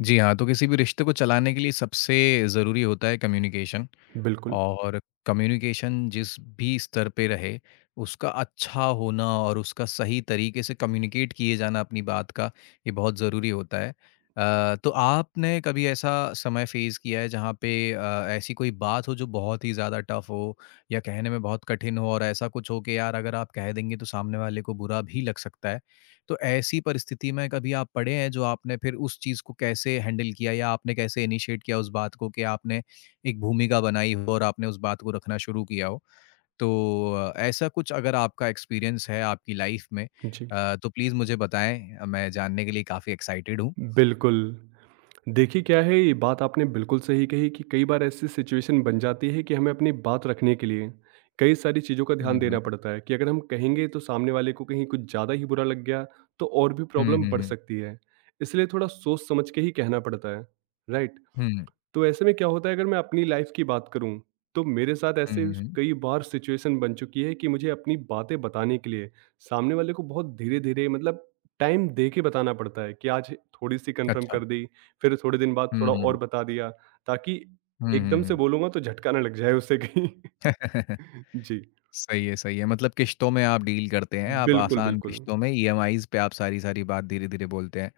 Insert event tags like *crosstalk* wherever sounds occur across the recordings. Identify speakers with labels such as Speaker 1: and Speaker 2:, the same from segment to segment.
Speaker 1: जी हाँ, तो किसी भी रिश्ते को चलाने के लिए सबसे ज़रूरी होता है कम्युनिकेशन।
Speaker 2: बिल्कुल,
Speaker 1: और कम्युनिकेशन जिस भी स्तर पे रहे, उसका अच्छा होना और उसका सही तरीके से कम्युनिकेट किए जाना अपनी बात का, ये बहुत ज़रूरी होता है। तो आपने कभी ऐसा समय फेस किया है जहाँ पे ऐसी कोई बात हो जो बहुत ही ज़्यादा टफ़ हो या कहने में बहुत कठिन हो और ऐसा कुछ हो कि यार अगर आप कह देंगे तो सामने वाले को बुरा भी लग सकता है। तो ऐसी परिस्थिति में कभी आप पड़े हैं जो आपने फिर उस चीज़ को कैसे हैंडल किया या आपने कैसे इनिशिएट किया उस बात को कि आपने एक भूमिका बनाई हो और आपने उस बात को रखना शुरू किया हो। तो ऐसा कुछ अगर आपका एक्सपीरियंस है आपकी लाइफ में
Speaker 2: जी।
Speaker 1: तो प्लीज़ मुझे बताएँ। मैं जानने के लिए काफ़ी एक्साइटेड हूँ।
Speaker 2: बिल्कुल, देखिए क्या है ये बात आपने बिल्कुल सही कही कि कई बार ऐसी सिचुएशन बन जाती है कि हमें अपनी बात रखने के लिए कई सारी चीज़ों का
Speaker 1: हुँ,
Speaker 2: ध्यान
Speaker 1: हुँ।
Speaker 2: देना पड़ता है कि अगर हम कहेंगे तो सामने वाले को कहीं कुछ ज़्यादा ही बुरा लग गया तो और भी
Speaker 1: हुँ,
Speaker 2: प्रॉब्लम
Speaker 1: हुँ,
Speaker 2: बढ़
Speaker 1: हुँ।
Speaker 2: सकती है। इसलिए थोड़ा सोच समझ के ही कहना पड़ता है, राइट?
Speaker 1: हुँ,
Speaker 2: तो ऐसे में क्या होता है अगर मैं अपनी लाइफ की बात करूं तो मेरे साथ
Speaker 1: हुँ,
Speaker 2: ऐसे
Speaker 1: हुँ।
Speaker 2: कई बार सिचुएशन बन चुकी है कि मुझे अपनी बातें बताने के लिए सामने वाले को बहुत धीरे धीरे मतलब टाइम दे के बताना पड़ता है कि आज थोड़ी सी कंफर्म
Speaker 1: अच्छा।
Speaker 2: कर दी, फिर थोड़े दिन बाद
Speaker 1: हुँ,
Speaker 2: थोड़ा और
Speaker 1: हुँ।
Speaker 2: बता दिया, ताकि
Speaker 1: हुँ, हुँ,
Speaker 2: एकदम से
Speaker 1: हुँ।
Speaker 2: बोलूंगा तो झटका ना लग जाए उससे कहीं।
Speaker 1: *laughs*
Speaker 2: *laughs* जी,
Speaker 1: सही है, सही है। मतलब किश्तों में आप डील करते हैं, आप
Speaker 2: बिल्कुल
Speaker 1: आसान
Speaker 2: बिल्कुल।
Speaker 1: किश्तों में ईएमआईज़ पे आप सारी-सारी बात धीरे-धीरे बोलते हैं।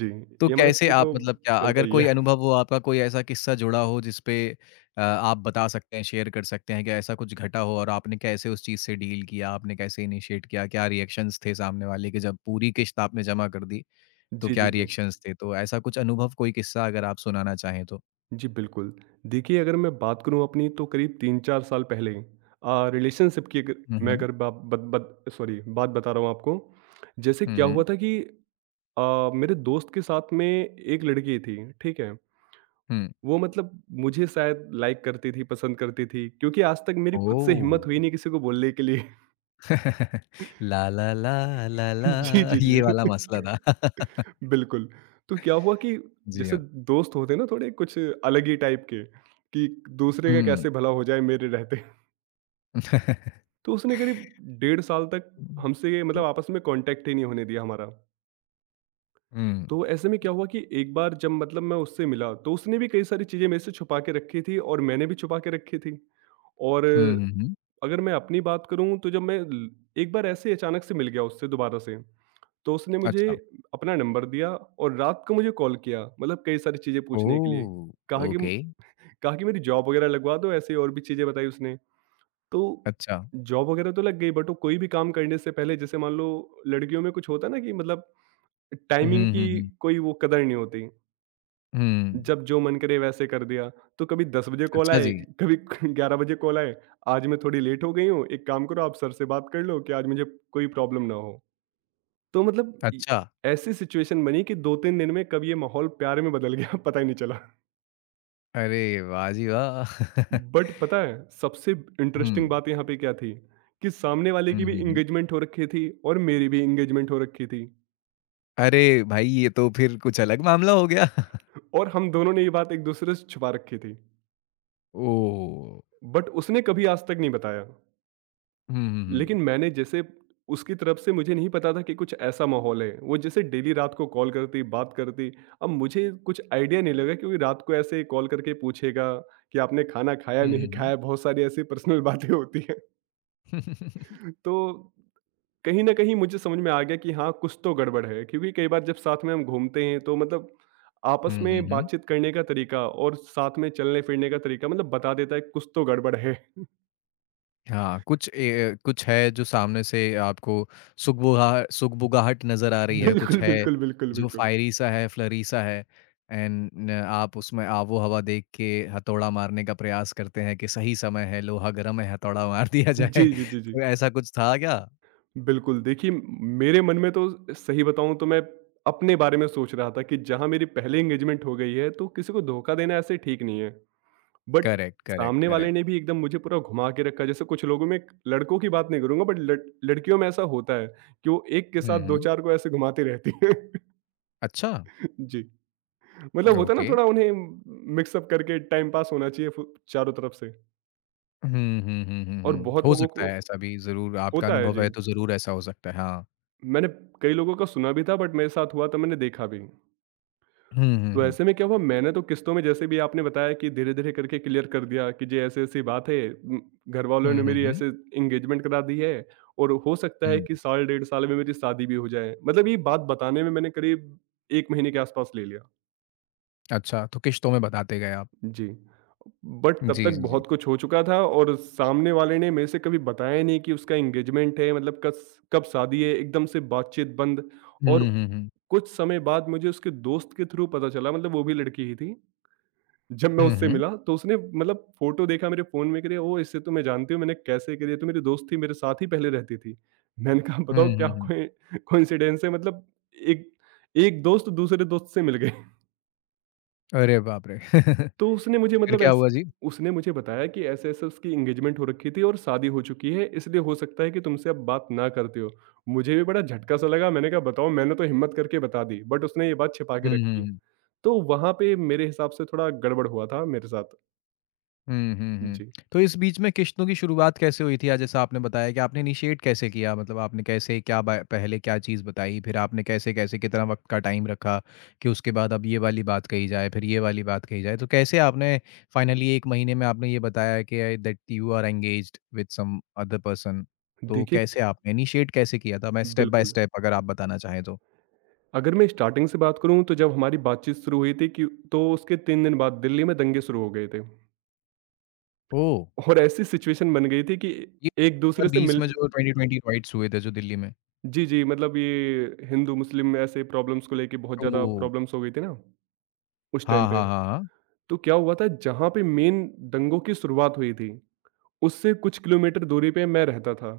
Speaker 2: जी
Speaker 1: तो
Speaker 2: EMI
Speaker 1: कैसे
Speaker 2: पे
Speaker 1: आप
Speaker 2: तो
Speaker 1: मतलब क्या
Speaker 2: चलता
Speaker 1: अगर
Speaker 2: ही
Speaker 1: कोई
Speaker 2: है।
Speaker 1: अनुभव हो आपका कोई ऐसा किस्सा जुड़ा हो जिस पे आप बता सकते हैं, शेयर कर सकते हैं कि ऐसा कुछ घटा हो और आपने कैसे उस चीज़ से डील किया? आपने कैसे इनिशिएट किया? क्या रिएक्शंस थे सामने वाले के जब पूरी किश्त आपने जमा कर दी,
Speaker 2: *laughs*
Speaker 1: तो
Speaker 2: जी,
Speaker 1: क्या
Speaker 2: जी, जी,
Speaker 1: रिएक्शंस थे? तो ऐसा कुछ अनुभव कोई किस्सा अगर आप सुनाना चाहें तो?
Speaker 2: जी, बिल्कुल। देखिए, अगर मैं बात करूँ अपनी तो करीब 3-4 साल पहले रिलेशनशिप की अगर
Speaker 1: हुँ,
Speaker 2: मैं,
Speaker 1: हुँ।
Speaker 2: अगर बा बत बत सॉरी बात बता रहा हूँ आपको। जैसे
Speaker 1: हुँ,
Speaker 2: क्या
Speaker 1: हुँ।
Speaker 2: हुआ था कि मेरे दोस्त के साथ में एक लड़की थी, ठीक है?
Speaker 1: हुँ।
Speaker 2: वो मतलब मुझे शायद लाइक करती थी, पसंद करती थी क्योंकि आज तक मेरी खुद से हिम्मत हुई
Speaker 1: ओह!
Speaker 2: नहीं किसी को बोलने के लिए।
Speaker 1: *laughs* ला, ला, ला, ला,
Speaker 2: *laughs* जी,
Speaker 1: ला
Speaker 2: जी,
Speaker 1: ये
Speaker 2: जी।
Speaker 1: वाला मसला था। *laughs*
Speaker 2: *laughs* बिल्कुल। तो क्या हुआ कि
Speaker 1: जी
Speaker 2: जैसे
Speaker 1: हाँ।
Speaker 2: दोस्त होते हैं ना थोड़े कुछ अलग ही टाइप के कि दूसरे का
Speaker 1: हुँ।
Speaker 2: कैसे भला हो जाए मेरे रहते। तो उसने करीब डेढ़ साल तक
Speaker 1: हुँ।
Speaker 2: हमसे,
Speaker 1: हुँ।
Speaker 2: मतलब आपस में कांटेक्ट ही नहीं होने दिया हमारा। तो ऐसे में क्या हुआ कि एक बार जब मतलब मैं उससे मिला तो उसने भी कई सारी चीज़ें मेरे से छुपा के रखी थी और मैंने भी छुपा के रखी थी। और
Speaker 1: हुँ, हुँ, हुँ।
Speaker 2: अगर मैं अपनी बात करूं तो एक बार ऐसे ही अचानक से मिल गया उससे दोबारा से तो उसने
Speaker 1: *laughs*
Speaker 2: मुझे
Speaker 1: अच्छा।
Speaker 2: अपना नंबर दिया और रात को मुझे कॉल किया मतलब कई सारी चीज़ें पूछने के लिए।
Speaker 1: ओह!
Speaker 2: कहा कि
Speaker 1: ओके।
Speaker 2: कहा कि मेरी जॉब वगैरह लगवा दो, ऐसे और भी चीज़ें बताई उसने। तो
Speaker 1: अच्छा।
Speaker 2: जॉब वगैरह तो लग गई बट वो कोई भी काम करने से पहले, जैसे मान लो लड़कियों में कुछ होता है ना कि मतलब
Speaker 1: हुँ,
Speaker 2: टाइमिंग की
Speaker 1: हुँ, हुँ।
Speaker 2: कोई वो कदर नहीं होती।
Speaker 1: हुँ।
Speaker 2: जब जो मन करे वैसे कर दिया। तो कभी 10 बजे कॉल
Speaker 1: अच्छा
Speaker 2: आए,
Speaker 1: जी।
Speaker 2: कभी *laughs* 11 बजे कॉल आए, आज मैं थोड़ी लेट हो गई हूँ, एक काम करो आप सर से बात कर लो कि आज मुझे कोई प्रॉब्लम ना हो। तो मतलब इ
Speaker 1: अच्छा।
Speaker 2: ऐसी सिचुएशन बनी कि 2-3 दिन में कब ये माहौल प्यार में बदल गया *laughs* पता ही नहीं चला।
Speaker 1: अरे वाह जी वाह! *laughs*
Speaker 2: बट पता है सबसे
Speaker 1: हुँ।
Speaker 2: इंटरेस्टिंग बात यहाँ पे क्या थी कि सामने वाले
Speaker 1: हुँ,
Speaker 2: की भी
Speaker 1: हुँ, हुँ।
Speaker 2: इंगेजमेंट हो रखी थी और मेरी भी इंगेजमेंट हो रखी थी
Speaker 1: अरे भाई ये तो फिर कुछ अलग मामला हो गया। *laughs*
Speaker 2: और हम दोनों ने ये बात एक दूसरे से छुपा रखी थी।
Speaker 1: ओह!
Speaker 2: बट उसने कभी आज तक नहीं बताया,
Speaker 1: हुँ, हुँ,
Speaker 2: लेकिन
Speaker 1: हुँ।
Speaker 2: मैंने जैसे उसकी तरफ से मुझे नहीं पता था कि कुछ ऐसा माहौल है, वो जैसे डेली रात को कॉल करती, बात करती। अब मुझे कुछ आइडिया नहीं लगा क्योंकि रात को ऐसे कॉल करके पूछेगा कि आपने खाना खाया,
Speaker 1: हुँ,
Speaker 2: नहीं
Speaker 1: हुँ, हुँ।
Speaker 2: खाया, बहुत सारी ऐसी पर्सनल *laughs* बातें होती हैं।
Speaker 1: *laughs*
Speaker 2: *laughs* तो कहीं न कहीं मुझे समझ में आ गया कि हाँ, कुछ तो गड़बड़ है, क्योंकि कई बार जब साथ में हम घूमते हैं तो मतलब आपस
Speaker 1: हुँ, हुँ,
Speaker 2: में
Speaker 1: हुँ।
Speaker 2: बातचीत
Speaker 1: *laughs*
Speaker 2: करने का तरीका और साथ में चलने-फिरने का तरीका मतलब बता देता है कि कुछ तो गड़बड़ है।
Speaker 1: हाँ, कुछ है जो सामने से आपको सुगबुगाहट नज़र आ रही
Speaker 2: *laughs*
Speaker 1: है, कुछ
Speaker 2: बिल्कुल,
Speaker 1: है
Speaker 2: बिल्कुल, बिल्कुल,
Speaker 1: जो
Speaker 2: बिल्कुल।
Speaker 1: फायरी सा है, फ्लरी सा है एंड आप उसमें आबो-हवा देख के हथौड़ा मारने का प्रयास करते हैं कि सही समय है, लोहा गर्म है, हथौड़ा मार दिया जाए।
Speaker 2: जी,
Speaker 1: *laughs*
Speaker 2: जी, जी, जी।
Speaker 1: तो ऐसा कुछ था क्या?
Speaker 2: बिल्कुल, देखिए, मेरे मन में तो सही बताऊँ तो मैं अपने बारे में सोच रहा था कि जहाँ मेरी पहले एंगेजमेंट हो गई है तो किसी को धोखा देना ऐसे ठीक नहीं है। बट
Speaker 1: करेक्ट, करेक्ट,
Speaker 2: सामने वाले
Speaker 1: करेक्ट।
Speaker 2: ने भी एकदम मुझे पूरा घुमा के रखा, जैसे कुछ लोगों में, लड़कों की बात नहीं करूंगा बट लड़कियों में ऐसा होता है कि वो एक के
Speaker 1: हुँ,
Speaker 2: साथ दो
Speaker 1: हुँ।
Speaker 2: चार को ऐसे घुमाती रहती है। *laughs*
Speaker 1: अच्छा,
Speaker 2: जी, मतलब होता है ना
Speaker 1: ओके।
Speaker 2: थोड़ा उन्हें मिक्सअप करके टाइम पास होना चाहिए चारों तरफ से।
Speaker 1: हुँ, हुँ, हुँ, हुँ,
Speaker 2: और
Speaker 1: हुँ।
Speaker 2: बहुत
Speaker 1: हो
Speaker 2: लोगों
Speaker 1: सकता
Speaker 2: को
Speaker 1: है ऐसा भी ज़रूर आपका
Speaker 2: होता है
Speaker 1: अनुभव
Speaker 2: जी,
Speaker 1: है तो ज़रूर ऐसा हो सकता है, हाँ।
Speaker 2: मैंने कई लोगों का सुना भी था बट मेरे साथ हुआ था, मैंने देखा भी।
Speaker 1: हुँ, हुँ,
Speaker 2: तो
Speaker 1: हुँ।
Speaker 2: ऐसे में क्या हुआ मैंने तो किस्तों में, जैसे भी आपने बताया कि धीरे-धीरे करके क्लियर कर दिया कि जी ऐसी-ऐसी बात है, घर वालों
Speaker 1: हुँ,
Speaker 2: ने
Speaker 1: हुँ,
Speaker 2: मेरी
Speaker 1: हुँ।
Speaker 2: ऐसे एंगेजमेंट करा दी है और हो सकता है
Speaker 1: हुँ।
Speaker 2: कि साल डेढ़ साल में मेरी शादी भी हो जाए। मतलब ये बात बताने में मैंने करीब 1 महीने के आसपास ले लिया।
Speaker 1: अच्छा, तो किश्तों में बताते गए आप।
Speaker 2: जी। बट तब
Speaker 1: जी,
Speaker 2: तक
Speaker 1: जी, जी।
Speaker 2: बहुत कुछ हो चुका था और सामने वाले ने मेरे से कभी बताया नहीं कि उसका एंगेजमेंट है, मतलब कस कब शादी है। एकदम से बातचीत बंद।
Speaker 1: हुँ,
Speaker 2: और
Speaker 1: हुँ, हुँ।
Speaker 2: कुछ समय बाद मुझे उसके दोस्त के थ्रू पता चला, मतलब वो भी लड़की ही थी। जब मैं
Speaker 1: हुँ,
Speaker 2: उससे
Speaker 1: हुँ।
Speaker 2: मिला तो उसने मतलब फ़ोटो देखा मेरे फ़ोन में, कह रही है, ओह! इसे तो मैं जानती हूँ, मैंने कैसे, कह रही है तो मेरी दोस्त थी मेरे साथ ही पहले रहती थी। मैंने कहा
Speaker 1: हुँ,
Speaker 2: बताओ क्या
Speaker 1: हुँ, हुँ।
Speaker 2: कोई कोइंसिडेंस है, मतलब एक एक दोस्त दूसरे दोस्त से मिल गए।
Speaker 1: अरे बाप रे! *laughs*
Speaker 2: *laughs* तो
Speaker 1: फिर
Speaker 2: उसने मुझे मतलब
Speaker 1: क्या
Speaker 2: ऐस
Speaker 1: हुआ जी?
Speaker 2: उसने मुझे बताया कि ऐसे-ऐसे उसकी एंगेजमेंट हो रखी थी और शादी हो चुकी है, इसलिए हो सकता है कि तुमसे अब बात ना करते हो। मुझे भी बड़ा झटका सा लगा, मैंने कहा बताओ, मैंने तो हिम्मत करके बता दी बट उसने ये बात छिपा के
Speaker 1: हुँ, हुँ,
Speaker 2: रखी।
Speaker 1: हुँ।
Speaker 2: तो वहाँ पे मेरे हिसाब से थोड़ा गड़बड़ हुआ था मेरे साथ।
Speaker 1: हुँ, हुँ, हुँ।
Speaker 2: जी।
Speaker 1: तो इस बीच में किश्तों की शुरुआत कैसे हुई थी? या जैसा आपने बताया कि आपने इनिशिएट कैसे किया? मतलब आपने कैसे क्या ब पहले क्या चीज़ बताई? फिर आपने कैसे-कैसे कितना वक़्त का टाइम रखा कि उसके बाद अब ये वाली बात कही जाए, फिर ये वाली बात कही जाए? तो कैसे आपने फाइनली 1 महीने में आपने ये बताया कि that you are engaged with some other person? तो
Speaker 2: देखिए
Speaker 1: कैसे आपने इनिशिएट कैसे किया था? मैं स्टेप बाय
Speaker 2: बिल्कुल।
Speaker 1: स्टेप अगर आप बताना चाहें तो।
Speaker 2: अगर मैं स्टार्टिंग से बात करूँ तो जब हमारी बातचीत शुरू हुई थी कि, तो उसके 3 दिन बाद दिल्ली में दंगे शुरू हो गए थे
Speaker 1: ओह!
Speaker 2: और ऐसी सिचुएशन बन गई थी कि
Speaker 1: ये
Speaker 2: एक दूसरे से
Speaker 1: 2020
Speaker 2: मिल,
Speaker 1: में जो 2020 राइट्स हुए थे जो दिल्ली में।
Speaker 2: जी, जी, मतलब ये हिंदू-मुस्लिम ऐसे प्रॉब्लम्स को लेके बहुत ज़्यादा
Speaker 1: ओह!
Speaker 2: प्रॉब्लम्स हो गई थी ना, उस
Speaker 1: हाँ,
Speaker 2: टाइम पे।
Speaker 1: हाँ, हाँ, हाँ।
Speaker 2: तो क्या हुआ था, जहाँ पे मेन दंगों की शुरुआत हुई थी, उससे कुछ किलोमीटर दूरी पे मैं रहता था।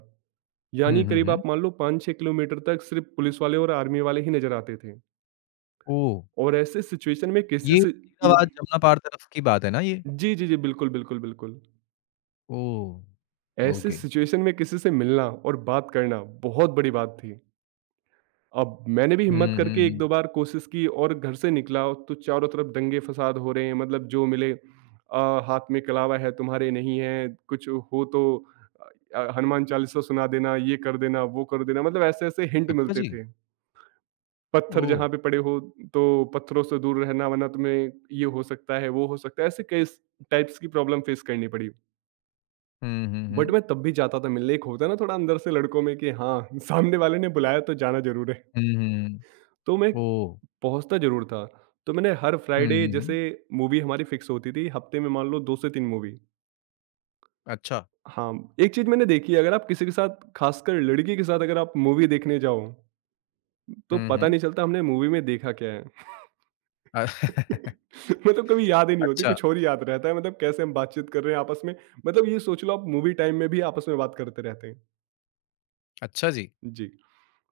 Speaker 1: हुँ,
Speaker 2: यानी
Speaker 1: हुँ,
Speaker 2: करीब
Speaker 1: हुँ।
Speaker 2: आप मान लो 5-6 किलोमीटर तक सिर्फ़ पुलिस वाले और आर्मी वाले ही नज़र आते थे,
Speaker 1: ओह!
Speaker 2: और ऐसे सिचुएशन में किसी
Speaker 1: ये
Speaker 2: से,
Speaker 1: फरीदाबाद जमुना पार तरफ की बात है ना ये?
Speaker 2: जी, जी, जी। बिल्कुल, बिल्कुल, बिल्कुल।
Speaker 1: ओह!
Speaker 2: ऐसे
Speaker 1: ओके।
Speaker 2: सिचुएशन में किसी से मिलना और बात करना बहुत बड़ी बात थी। अब मैंने भी
Speaker 1: हुँ,
Speaker 2: हिम्मत
Speaker 1: हुँ,
Speaker 2: करके
Speaker 1: हुँ।
Speaker 2: 1-2 बार कोशिश की और घर से निकला तो चारों तरफ दंगे-फ़साद हो रहे हैं, मतलब जो मिले, हाथ में कलावा है तुम्हारे, नहीं है, कुछ हो तो हनुमान चालीसा सुना देना, ये कर देना, वो कर देना, मतलब ऐसे-ऐसे हिंट
Speaker 1: अच्छा
Speaker 2: मिलते
Speaker 1: जी।
Speaker 2: थे। पत्थर
Speaker 1: ओह!
Speaker 2: जहाँ पे पड़े हो तो पत्थरों से दूर रहना, वरना तुम्हें ये हो सकता है, वो हो सकता है, ऐसे कई स टाइप्स की प्रॉब्लम फ़ेस करनी पड़ी।
Speaker 1: हुँ, हुँ,
Speaker 2: बट
Speaker 1: हुँ।
Speaker 2: मैं तब भी जाता था मिलने, एक होता है ना थोड़ा अंदर से लड़कों में कि हाँ, *laughs* सामने वाले ने बुलाया तो जाना ज़रूर है।
Speaker 1: हुँ, हुँ,
Speaker 2: तो मैं
Speaker 1: हुँ। ओह!
Speaker 2: पहुँचता ज़रूर था। तो मैंने हर
Speaker 1: हुँ,
Speaker 2: फ्राइडे
Speaker 1: हुँ, हुँ।
Speaker 2: जैसे मूवी हमारी फिक्स होती थी, हफ्ते में मान लो 2 से 3 मूवी।
Speaker 1: अच्छा।
Speaker 2: हाँ, एक चीज़ मैंने देखी है, अगर आप किसी के साथ, खासकर लड़की के साथ अगर आप मूवी देखने जाओ, तो
Speaker 1: हुँ,
Speaker 2: पता
Speaker 1: हुँ।
Speaker 2: नहीं चलता हमने मूवी में देखा क्या है।
Speaker 1: अ,
Speaker 2: *laughs*
Speaker 1: *laughs*
Speaker 2: मतलब कभी याद ही नहीं होती,
Speaker 1: अच्छा,
Speaker 2: कुछ और ही याद रहता है, मतलब कैसे हम बातचीत कर रहे हैं आपस में। मतलब ये सोच लो आप मूवी टाइम में भी आपस में बात करते रहते हैं।
Speaker 1: अच्छा जी।
Speaker 2: जी।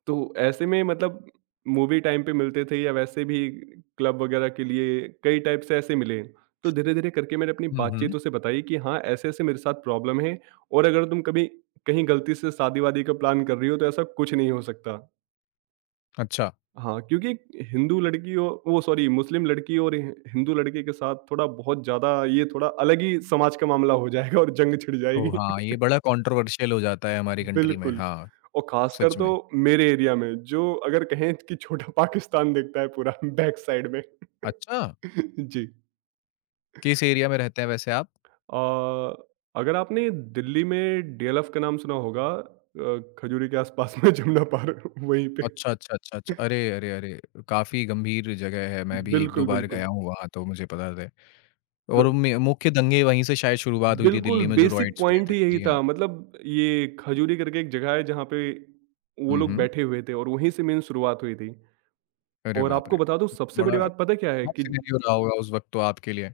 Speaker 2: तो ऐसे में मतलब मूवी टाइम पे मिलते थे या वैसे भी क्लब वगैरह के लिए कई टाइप से ऐसे मिले। तो धीरे-धीरे करके मैंने अपनी
Speaker 1: हुँ, हुँ।
Speaker 2: बातचीत उसे बताई कि हाँ, ऐसे-ऐसे मेरे साथ प्रॉब्लम है और अगर तुम कभी कहीं गलती से शादी-वादी का प्लान कर रही हो तो ऐसा कुछ नहीं हो सकता।
Speaker 1: अच्छा।
Speaker 2: हाँ, क्योंकि एक हिंदू लड़की, और वो सॉरी मुस्लिम लड़की और हि हिंदू लड़के के साथ थोड़ा बहुत ज़्यादा ये, थोड़ा अलग ही समाज का मामला हो जाएगा और जंग छिड़
Speaker 1: ओह!
Speaker 2: जाएगी।
Speaker 1: हाँ, ये बड़ा कॉन्ट्रोवर्शियल हो जाता है हमारी कंट्री में।
Speaker 2: बिल्कुल,
Speaker 1: हाँ,
Speaker 2: और ख़ासकर
Speaker 1: सच
Speaker 2: तो
Speaker 1: में।
Speaker 2: मेरे एरिया में जो, अगर कहें कि छोटा *laughs* पाकिस्तान दिखता है पूरा *laughs* बैक साइड में।
Speaker 1: अच्छा,
Speaker 2: *laughs* जी।
Speaker 1: किस एरिया में रहते हैं वैसे आप?
Speaker 2: अ, अगर आपने दिल्ली में डीएलएफ का नाम सुना होगा, खजूरी के आस-पास में, जमुना पार *laughs* वहीं पे।
Speaker 1: अच्छा, अच्छा, अच्छा, अच्छा। अरे, अरे, अरे! काफ़ी गंभीर जगह है, मैं भी 1-2
Speaker 2: बिल्कुल,
Speaker 1: बार गया
Speaker 2: बिल्कुल।
Speaker 1: हूँ वहाँ तो मुझे पता है
Speaker 2: तो
Speaker 1: और मे मुख्य दंगे वहीं से शायद शुरुआत हुई थी
Speaker 2: बिल्कुल
Speaker 1: दिल्ली में जो
Speaker 2: बेसिक
Speaker 1: रॉयट्स हुए
Speaker 2: पॉइंट
Speaker 1: थे।
Speaker 2: ही यही
Speaker 1: जी हाँ।
Speaker 2: था, मतलब ये खजूरी करके एक जगह है जहाँ पे वो
Speaker 1: हुँ,
Speaker 2: लोग
Speaker 1: हुँ।
Speaker 2: बैठे हुए थे और वहीं से मेन शुरुआत हुई थी।
Speaker 1: अरे
Speaker 2: और
Speaker 1: बाप रे!
Speaker 2: आपको बता दूँ सबसे
Speaker 1: बड़ा
Speaker 2: बड़ी बात पता क्या है
Speaker 1: खतरनाक
Speaker 2: कि
Speaker 1: सिनेरियो रहा होगा उस वक़्त तो आपके लिए।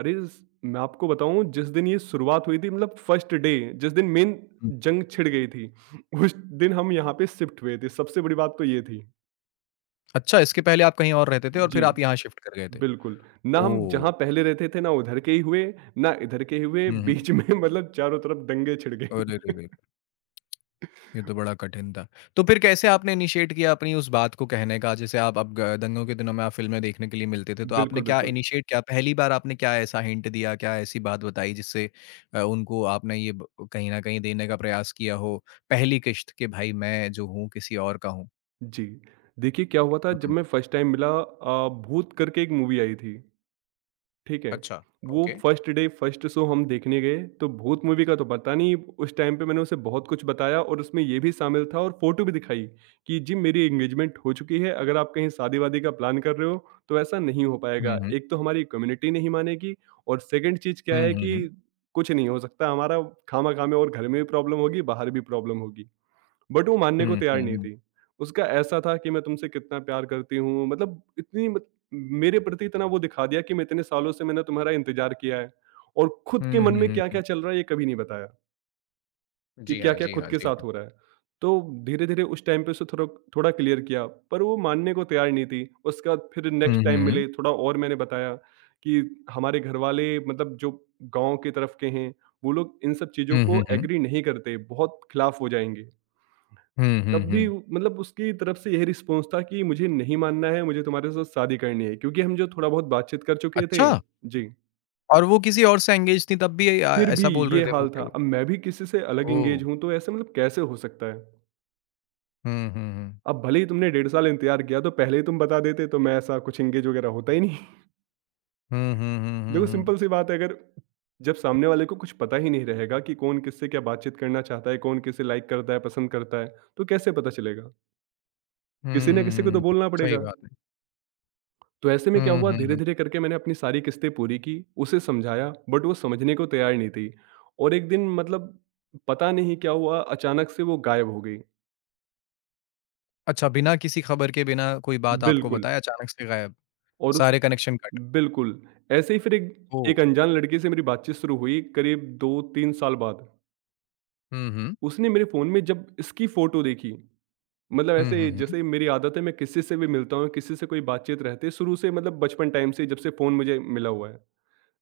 Speaker 2: अरे! स मैं आपको बताऊँ जिस दिन ये शुरुआत हुई थी मतलब फर्स्ट डे, जिस दिन मेन
Speaker 1: हुँ।
Speaker 2: जंग छिड़ गई थी, *laughs* उस दिन हम यहाँ पे शिफ्ट हुए थे। सबसे बड़ी बात तो ये थी।
Speaker 1: अच्छा इसके पहले आप कहीं और रहते थे और
Speaker 2: जी,
Speaker 1: फिर आप यहाँ शिफ्ट कर गए थे।
Speaker 2: बिल्कुल। ना हम
Speaker 1: ओह!
Speaker 2: जहाँ पहले रहते थे ना उधर के ही हुए, ना इधर के ही हुए,
Speaker 1: हुँ, हुँ।
Speaker 2: बीच में *laughs* मतलब चारों तरफ दंगे छिड़
Speaker 1: अरे
Speaker 2: गए।
Speaker 1: रे रे! ये तो बड़ा कठिन था। तो फिर कैसे आपने इनिशिएट किया अपनी उस बात को कहने का? जैसे आप अब ग दंगों के दिनों में आप फ़िल्में देखने के लिए मिलते थे, तो आपने
Speaker 2: बिल्कुल,
Speaker 1: क्या
Speaker 2: बिल्कुल।
Speaker 1: इनिशिएट क्या पहली बार आपने क्या ऐसा हिंट दिया, क्या ऐसी बात बताई जिससे उनको आपने ये ब कहीं न कहीं देने का प्रयास किया हो, पहली किश्त कि भाई मैं जो हूँ किसी और का हूँ?
Speaker 2: जी, देखिए क्या हुआ था
Speaker 1: हुँ,
Speaker 2: जब
Speaker 1: हुँ।
Speaker 2: मैं फर्स्ट टाइम मिला, भूत करके एक मूवी आई थी। ठीक है।
Speaker 1: अच्छा,
Speaker 2: वो
Speaker 1: okay.
Speaker 2: First day first show हम देखने गए, तो भूत मूवी का तो पता नहीं, उस टाइम पे मैंने उसे बहुत कुछ बताया और उसमें ये भी शामिल था और फ़ोटो भी दिखाई कि जी, मेरी एंगेजमेंट हो चुकी है, अगर आप कहीं शादी-वादी का प्लान कर रहे हो, तो ऐसा नहीं हो
Speaker 1: हुँ,
Speaker 2: पाएगा।
Speaker 1: हुँ।
Speaker 2: एक तो हमारी कम्युनिटी नहीं मानेगी और सेकंड चीज़ क्या
Speaker 1: हुँ,
Speaker 2: है
Speaker 1: हुँ,
Speaker 2: कि
Speaker 1: हुँ।
Speaker 2: कुछ नहीं हो सकता हमारा, खामा-खा में, और घर में भी प्रॉब्लम होगी, बाहर भी प्रॉब्लम होगी। बट वो मानने को
Speaker 1: हुँ,
Speaker 2: तैयार
Speaker 1: हुँ,
Speaker 2: नहीं
Speaker 1: हुँ।
Speaker 2: थी। उसका ऐसा था कि मैं तुमसे कितना प्यार करती हूँ, मतलब इतनी मत मेरे प्रति इतना वो दिखा दिया कि मैं इतने सालों से, मैंने तुम्हारा इंतज़ार किया है, और खुद के
Speaker 1: हुँ,
Speaker 2: मन
Speaker 1: हुँ,
Speaker 2: में
Speaker 1: हुँ, हुँ।
Speaker 2: क्या-क्या चल रहा है ये कभी नहीं बताया, कि
Speaker 1: जी हाँ,
Speaker 2: क्या-क्या
Speaker 1: जी
Speaker 2: खुद
Speaker 1: हाँ,
Speaker 2: के
Speaker 1: जी
Speaker 2: साथ
Speaker 1: हाँ।
Speaker 2: हो रहा है। तो धीरे-धीरे उस टाइम पे उसे थोड़ा थोड़ा क्लियर किया, पर वो मानने को तैयार नहीं थी। उसके बाद फिर नेक्स्ट
Speaker 1: हुँ,
Speaker 2: टाइम
Speaker 1: हुँ, हुँ।
Speaker 2: मिले, थोड़ा और मैंने बताया कि हमारे घरवाले, मतलब जो गाँव की तरफ के हैं, वो लोग इन सब चीज़ों
Speaker 1: हुँ, हुँ,
Speaker 2: को
Speaker 1: हुँ।
Speaker 2: एग्री नहीं करते, बहुत खिलाफ हो जाएँगे।
Speaker 1: हुँ, हुँ,
Speaker 2: तब भी
Speaker 1: हुँ।
Speaker 2: मतलब उसकी तरफ से यही रिस्पॉन्स था कि मुझे नहीं मानना है, मुझे तुम्हारे साथ शादी करनी है, क्योंकि हम जो थोड़ा बहुत बातचीत कर चुके थे।
Speaker 1: अच्छा!
Speaker 2: जी,
Speaker 1: और वो किसी और से एंगेज थी तब भी
Speaker 2: फिर
Speaker 1: ऐसा
Speaker 2: भी
Speaker 1: बोल रहे
Speaker 2: ये
Speaker 1: थे वो
Speaker 2: हाल था।
Speaker 1: कि
Speaker 2: अब मैं भी किसी से अलग
Speaker 1: ओह!
Speaker 2: एंगेज हूँ, तो ऐसे मतलब कैसे हो सकता है?
Speaker 1: हुँ, हुँ, हुँ।
Speaker 2: अब भले ही तुमने 1.5 साल इंतज़ार किया, तो पहले ही तुम बता देते तो मैं ऐसा कुछ एंगेज वगैरह होता ही नहीं।
Speaker 1: हुँ, हुँ, हुँ,
Speaker 2: *laughs*
Speaker 1: हुँ,
Speaker 2: देखो
Speaker 1: हुँ।
Speaker 2: सिंपल सी बात है, अगर जब सामने वाले को कुछ पता ही नहीं रहेगा कि कौन किससे क्या बातचीत करना चाहता है, कौन किसे लाइक करता है, पसंद करता है, तो कैसे पता चलेगा?
Speaker 1: हुँ,
Speaker 2: किसी ना किसी
Speaker 1: हुँ,
Speaker 2: को
Speaker 1: हुँ,
Speaker 2: तो
Speaker 1: हुँ।
Speaker 2: बोलना
Speaker 1: सही
Speaker 2: पड़ेगा।
Speaker 1: बात है।
Speaker 2: तो ऐसे में क्या
Speaker 1: हुँ,
Speaker 2: हुआ,
Speaker 1: हुँ, हुँ।
Speaker 2: धीरे-धीरे करके मैंने अपनी सारी किस्तें पूरी की, उसे समझाया, बट वो समझने को तैयार नहीं थी, और एक दिन मतलब पता नहीं क्या हुआ, अचानक से वो गायब हो गई।
Speaker 1: अच्छा बिना किसी खबर के, बिना कोई बात आपको
Speaker 2: बिल्कुल।
Speaker 1: बताए अचानक से गायब,
Speaker 2: और उस
Speaker 1: सारे कनेक्शन कट।
Speaker 2: बिल्कुल, ऐसे ही फिर एक
Speaker 1: ओह!
Speaker 2: एक अनजान लड़के से मेरी बातचीत शुरू हुई, करीब 2-3 साल बाद।
Speaker 1: हुँ, हुँ।
Speaker 2: उसने मेरे फ़ोन में जब इसकी फ़ोटो देखी, मतलब
Speaker 1: हुँ, हुँ,
Speaker 2: ऐसे,
Speaker 1: हुँ।
Speaker 2: जैसे मेरी आदत है, मैं किसी से भी मिलता हूँ, किसी से कोई बातचीत रहती है शुरू से, मतलब बचपन टाइम से, जब से फ़ोन मुझे मिला हुआ है।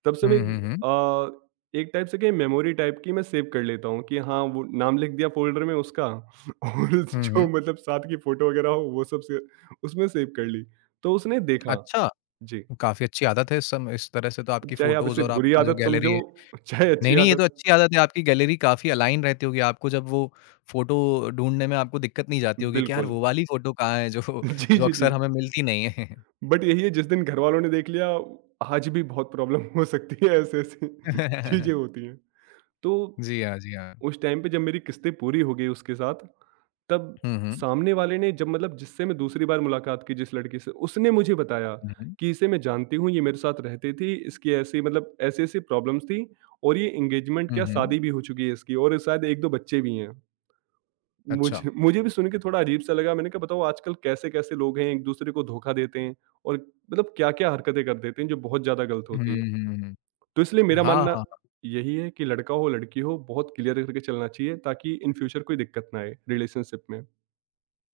Speaker 2: तब से मैं
Speaker 1: हुँ, हुँ, हुँ।
Speaker 2: अ, एक टाइप से क्या, मेमोरी टाइप की मैं सेव कर लेता हूँ कि हाँ, वो नाम लिख दिया फ़ोल्डर में उसका, *laughs* और
Speaker 1: हुँ, हुँ।
Speaker 2: जो मतलब साथ की फ़ोटो वगैरह हो वो सब से उसमें सेव कर ली। तो उसने देखा।
Speaker 1: अच्छा,
Speaker 2: जी,
Speaker 1: काफ़ी अच्छी आदत है इस तरह से तो
Speaker 2: अब
Speaker 1: आपकी
Speaker 2: चाहे आप
Speaker 1: फ़ोटोज़
Speaker 2: इसे
Speaker 1: और
Speaker 2: बुरी
Speaker 1: आपका जो
Speaker 2: आदत
Speaker 1: गैलरी
Speaker 2: समझो,
Speaker 1: है
Speaker 2: चाहे
Speaker 1: नहीं,
Speaker 2: अच्छी
Speaker 1: नहीं, ये तो
Speaker 2: आदत।
Speaker 1: अच्छी आदत है आपकी गैलरी काफ़ी अलाइन रहती होगी, आपको जब वो फ़ोटो ढूँढने में आपको दिक्कत नहीं जाती होगी कि यार
Speaker 2: बिल्कुल।
Speaker 1: वो वाली फ़ोटो कहाँ है जो
Speaker 2: *laughs* जी,
Speaker 1: जो
Speaker 2: जी, जी।
Speaker 1: अक्सर हमें मिलती नहीं है।
Speaker 2: बट यही है, जिस दिन घरवालों ने देख लिया, आज भी बहुत प्रॉब्लम हो सकती है, ऐसी-ऐसी चीज़ें *laughs*
Speaker 1: *laughs*
Speaker 2: होती हैं। तो
Speaker 1: जी हाँ, जी हाँ।
Speaker 2: उस टाइम पे जब मेरी किस्तें पूरी हो गई उसके साथ, तब
Speaker 1: हुँ, हुँ।
Speaker 2: सामने वाले ने, जब मतलब जिससे मैं दूसरी बार मुलाकात की, जिस लड़की से, उसने मुझे बताया
Speaker 1: हुँ, हुँ।
Speaker 2: कि इसे मैं जानती हूँ, ये मेरे साथ रहती थी, इसकी ऐसी, मतलब ऐसी-ऐसी प्रॉब्लम्स थी, और ये एंगेजमेंट
Speaker 1: हुँ,
Speaker 2: क्या,
Speaker 1: हुँ।
Speaker 2: शादी भी हो चुकी है इसकी, और शायद 1-2 बच्चे भी हैं।
Speaker 1: अच्छा।
Speaker 2: मुझे मुझे भी सुन के थोड़ा अजीब-सा लगा, मैंने कहा बताओ आजकल कैसे-कैसे लोग हैं, एक-दूसरे को धोखा देते हैं, और मतलब क्या-क्या हरकतें कर देते हैं, जो बहुत ज़्यादा गलत
Speaker 1: हुँ,
Speaker 2: होती है।
Speaker 1: हुँ, हुँ।
Speaker 2: तो इसलिए मेरा
Speaker 1: हाँ,
Speaker 2: मानना
Speaker 1: हाँ।
Speaker 2: यही है कि लड़का हो, लड़की हो, बहुत क्लियर करके चलना चाहिए, ताकि इन फ्यूचर कोई दिक्कत ना आए रिलेशनशिप में।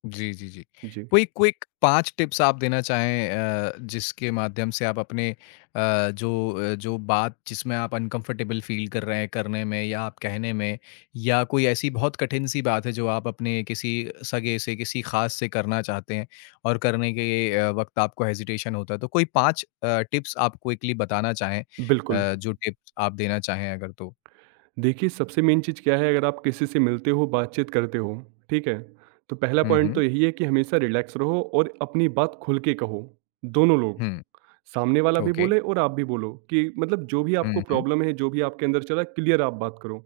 Speaker 1: जी, जी, जी।
Speaker 2: जी,
Speaker 1: कोई क्विक 5 टिप्स आप देना चाहें जिसके माध्यम से आप अपने जो जो बात जिसमें आप अनकम्फ़र्टेबल फ़ील कर रहे हैं करने में या आप कहने में या कोई ऐसी बहुत कठिन-सी बात है जो आप अपने किसी सगे से, किसी ख़ास से करना चाहते हैं और करने के वक़्त आपको हेज़िटेशन होता है। तो कोई 5 टिप्स आप क्विकली बताना चाहें
Speaker 2: बिल्कुल।
Speaker 1: जो टिप्स आप देना चाहें अगर तो?
Speaker 2: देखिए, सबसे मेन चीज़ क्या है, अगर आप किसी से मिलते हो, बातचीत करते हो, ठीक है? तो पहला
Speaker 1: हुँ,
Speaker 2: पॉइंट
Speaker 1: हुँ।
Speaker 2: तो यही है कि हमेशा रिलैक्स रहो और अपनी बात खुल के कहो, दोनों लोग।
Speaker 1: हुँ,
Speaker 2: सामने वाला भी
Speaker 1: ओके।
Speaker 2: बोले और आप भी बोलो कि मतलब जो भी
Speaker 1: हुँ,
Speaker 2: आपको
Speaker 1: हुँ।
Speaker 2: प्रॉब्लम है, जो भी आपके अंदर चल रहा है, क्लियर आप बात करो।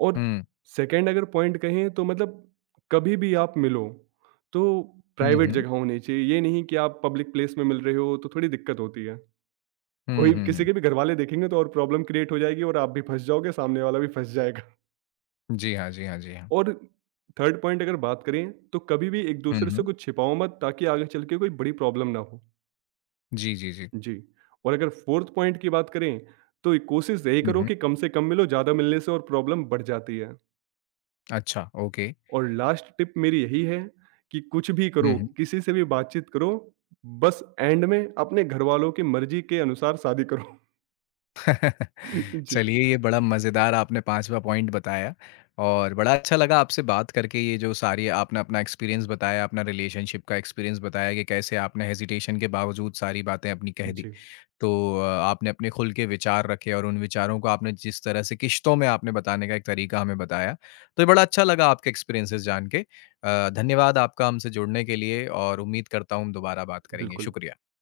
Speaker 2: और
Speaker 1: हुँ।
Speaker 2: सेकंड अगर पॉइंट कहें, तो मतलब कभी भी आप मिलो तो
Speaker 1: हुँ,
Speaker 2: प्राइवेट
Speaker 1: हुँ।
Speaker 2: जगह होनी चाहिए। ये नहीं कि आप पब्लिक प्लेस में मिल रहे हो, तो थोड़ी दिक्कत होती है,
Speaker 1: हुँ,
Speaker 2: कोई
Speaker 1: हुँ,
Speaker 2: किसी
Speaker 1: हुँ।
Speaker 2: के भी घर वाले देखेंगे तो और प्रॉब्लम क्रिएट हो जाएगी, और आप भी फंस जाओगे, सामने वाला भी फंस जाएगा।
Speaker 1: जी हाँ, जी हाँ, जी हाँ।
Speaker 2: और थर्ड पॉइंट अगर बात करें, तो कभी भी एक
Speaker 1: हुँ,
Speaker 2: दूसरे से
Speaker 1: हुँ।
Speaker 2: कुछ छिपाओ मत, ताकि आगे चल के कोई बड़ी प्रॉब्लम ना हो।
Speaker 1: जी, जी, जी।
Speaker 2: जी। और अगर फोर्थ पॉइंट की बात करें, तो कोशिश यही
Speaker 1: हुँ,
Speaker 2: करो
Speaker 1: हुँ।
Speaker 2: कि कम से कम मिलो, ज़्यादा मिलने से और प्रॉब्लम बढ़ जाती है।
Speaker 1: अच्छा, ओके।
Speaker 2: और लास्ट टिप मेरी यही है कि कुछ भी
Speaker 1: हुँ,
Speaker 2: करो,
Speaker 1: हुँ।
Speaker 2: किसी से भी बातचीत करो, बस एंड में अपने घरवालों की मर्ज़ी के अनुसार शादी करो।
Speaker 1: *laughs*
Speaker 2: *laughs* जी,
Speaker 1: चलिए, ये बड़ा मज़ेदार आपने 5वां पॉइंट बताया और बड़ा अच्छा लगा आपसे बात करके। ये जो सारी आपने अपना एक्सपीरियंस बताया, अपना रिलेशनशिप का एक्सपीरियंस बताया कि कैसे आपने हेजिटेशन के बावजूद सारी बातें अपनी कह दी।
Speaker 2: जी,
Speaker 1: तो आपने अपने खुल के विचार रखे और उन विचारों को आपने जिस तरह से किश्तों में आपने बताने का एक तरीका हमें बताया। तो ये बड़ा अच्छा लगा आपके एक्सपीरियंसेस जान के। धन्यवाद आपका हमसे जुड़ने के लिए और उम्मीद करता हूँ हम दोबारा बात करेंगे।
Speaker 2: बिल्कुल।
Speaker 1: शुक्रिया।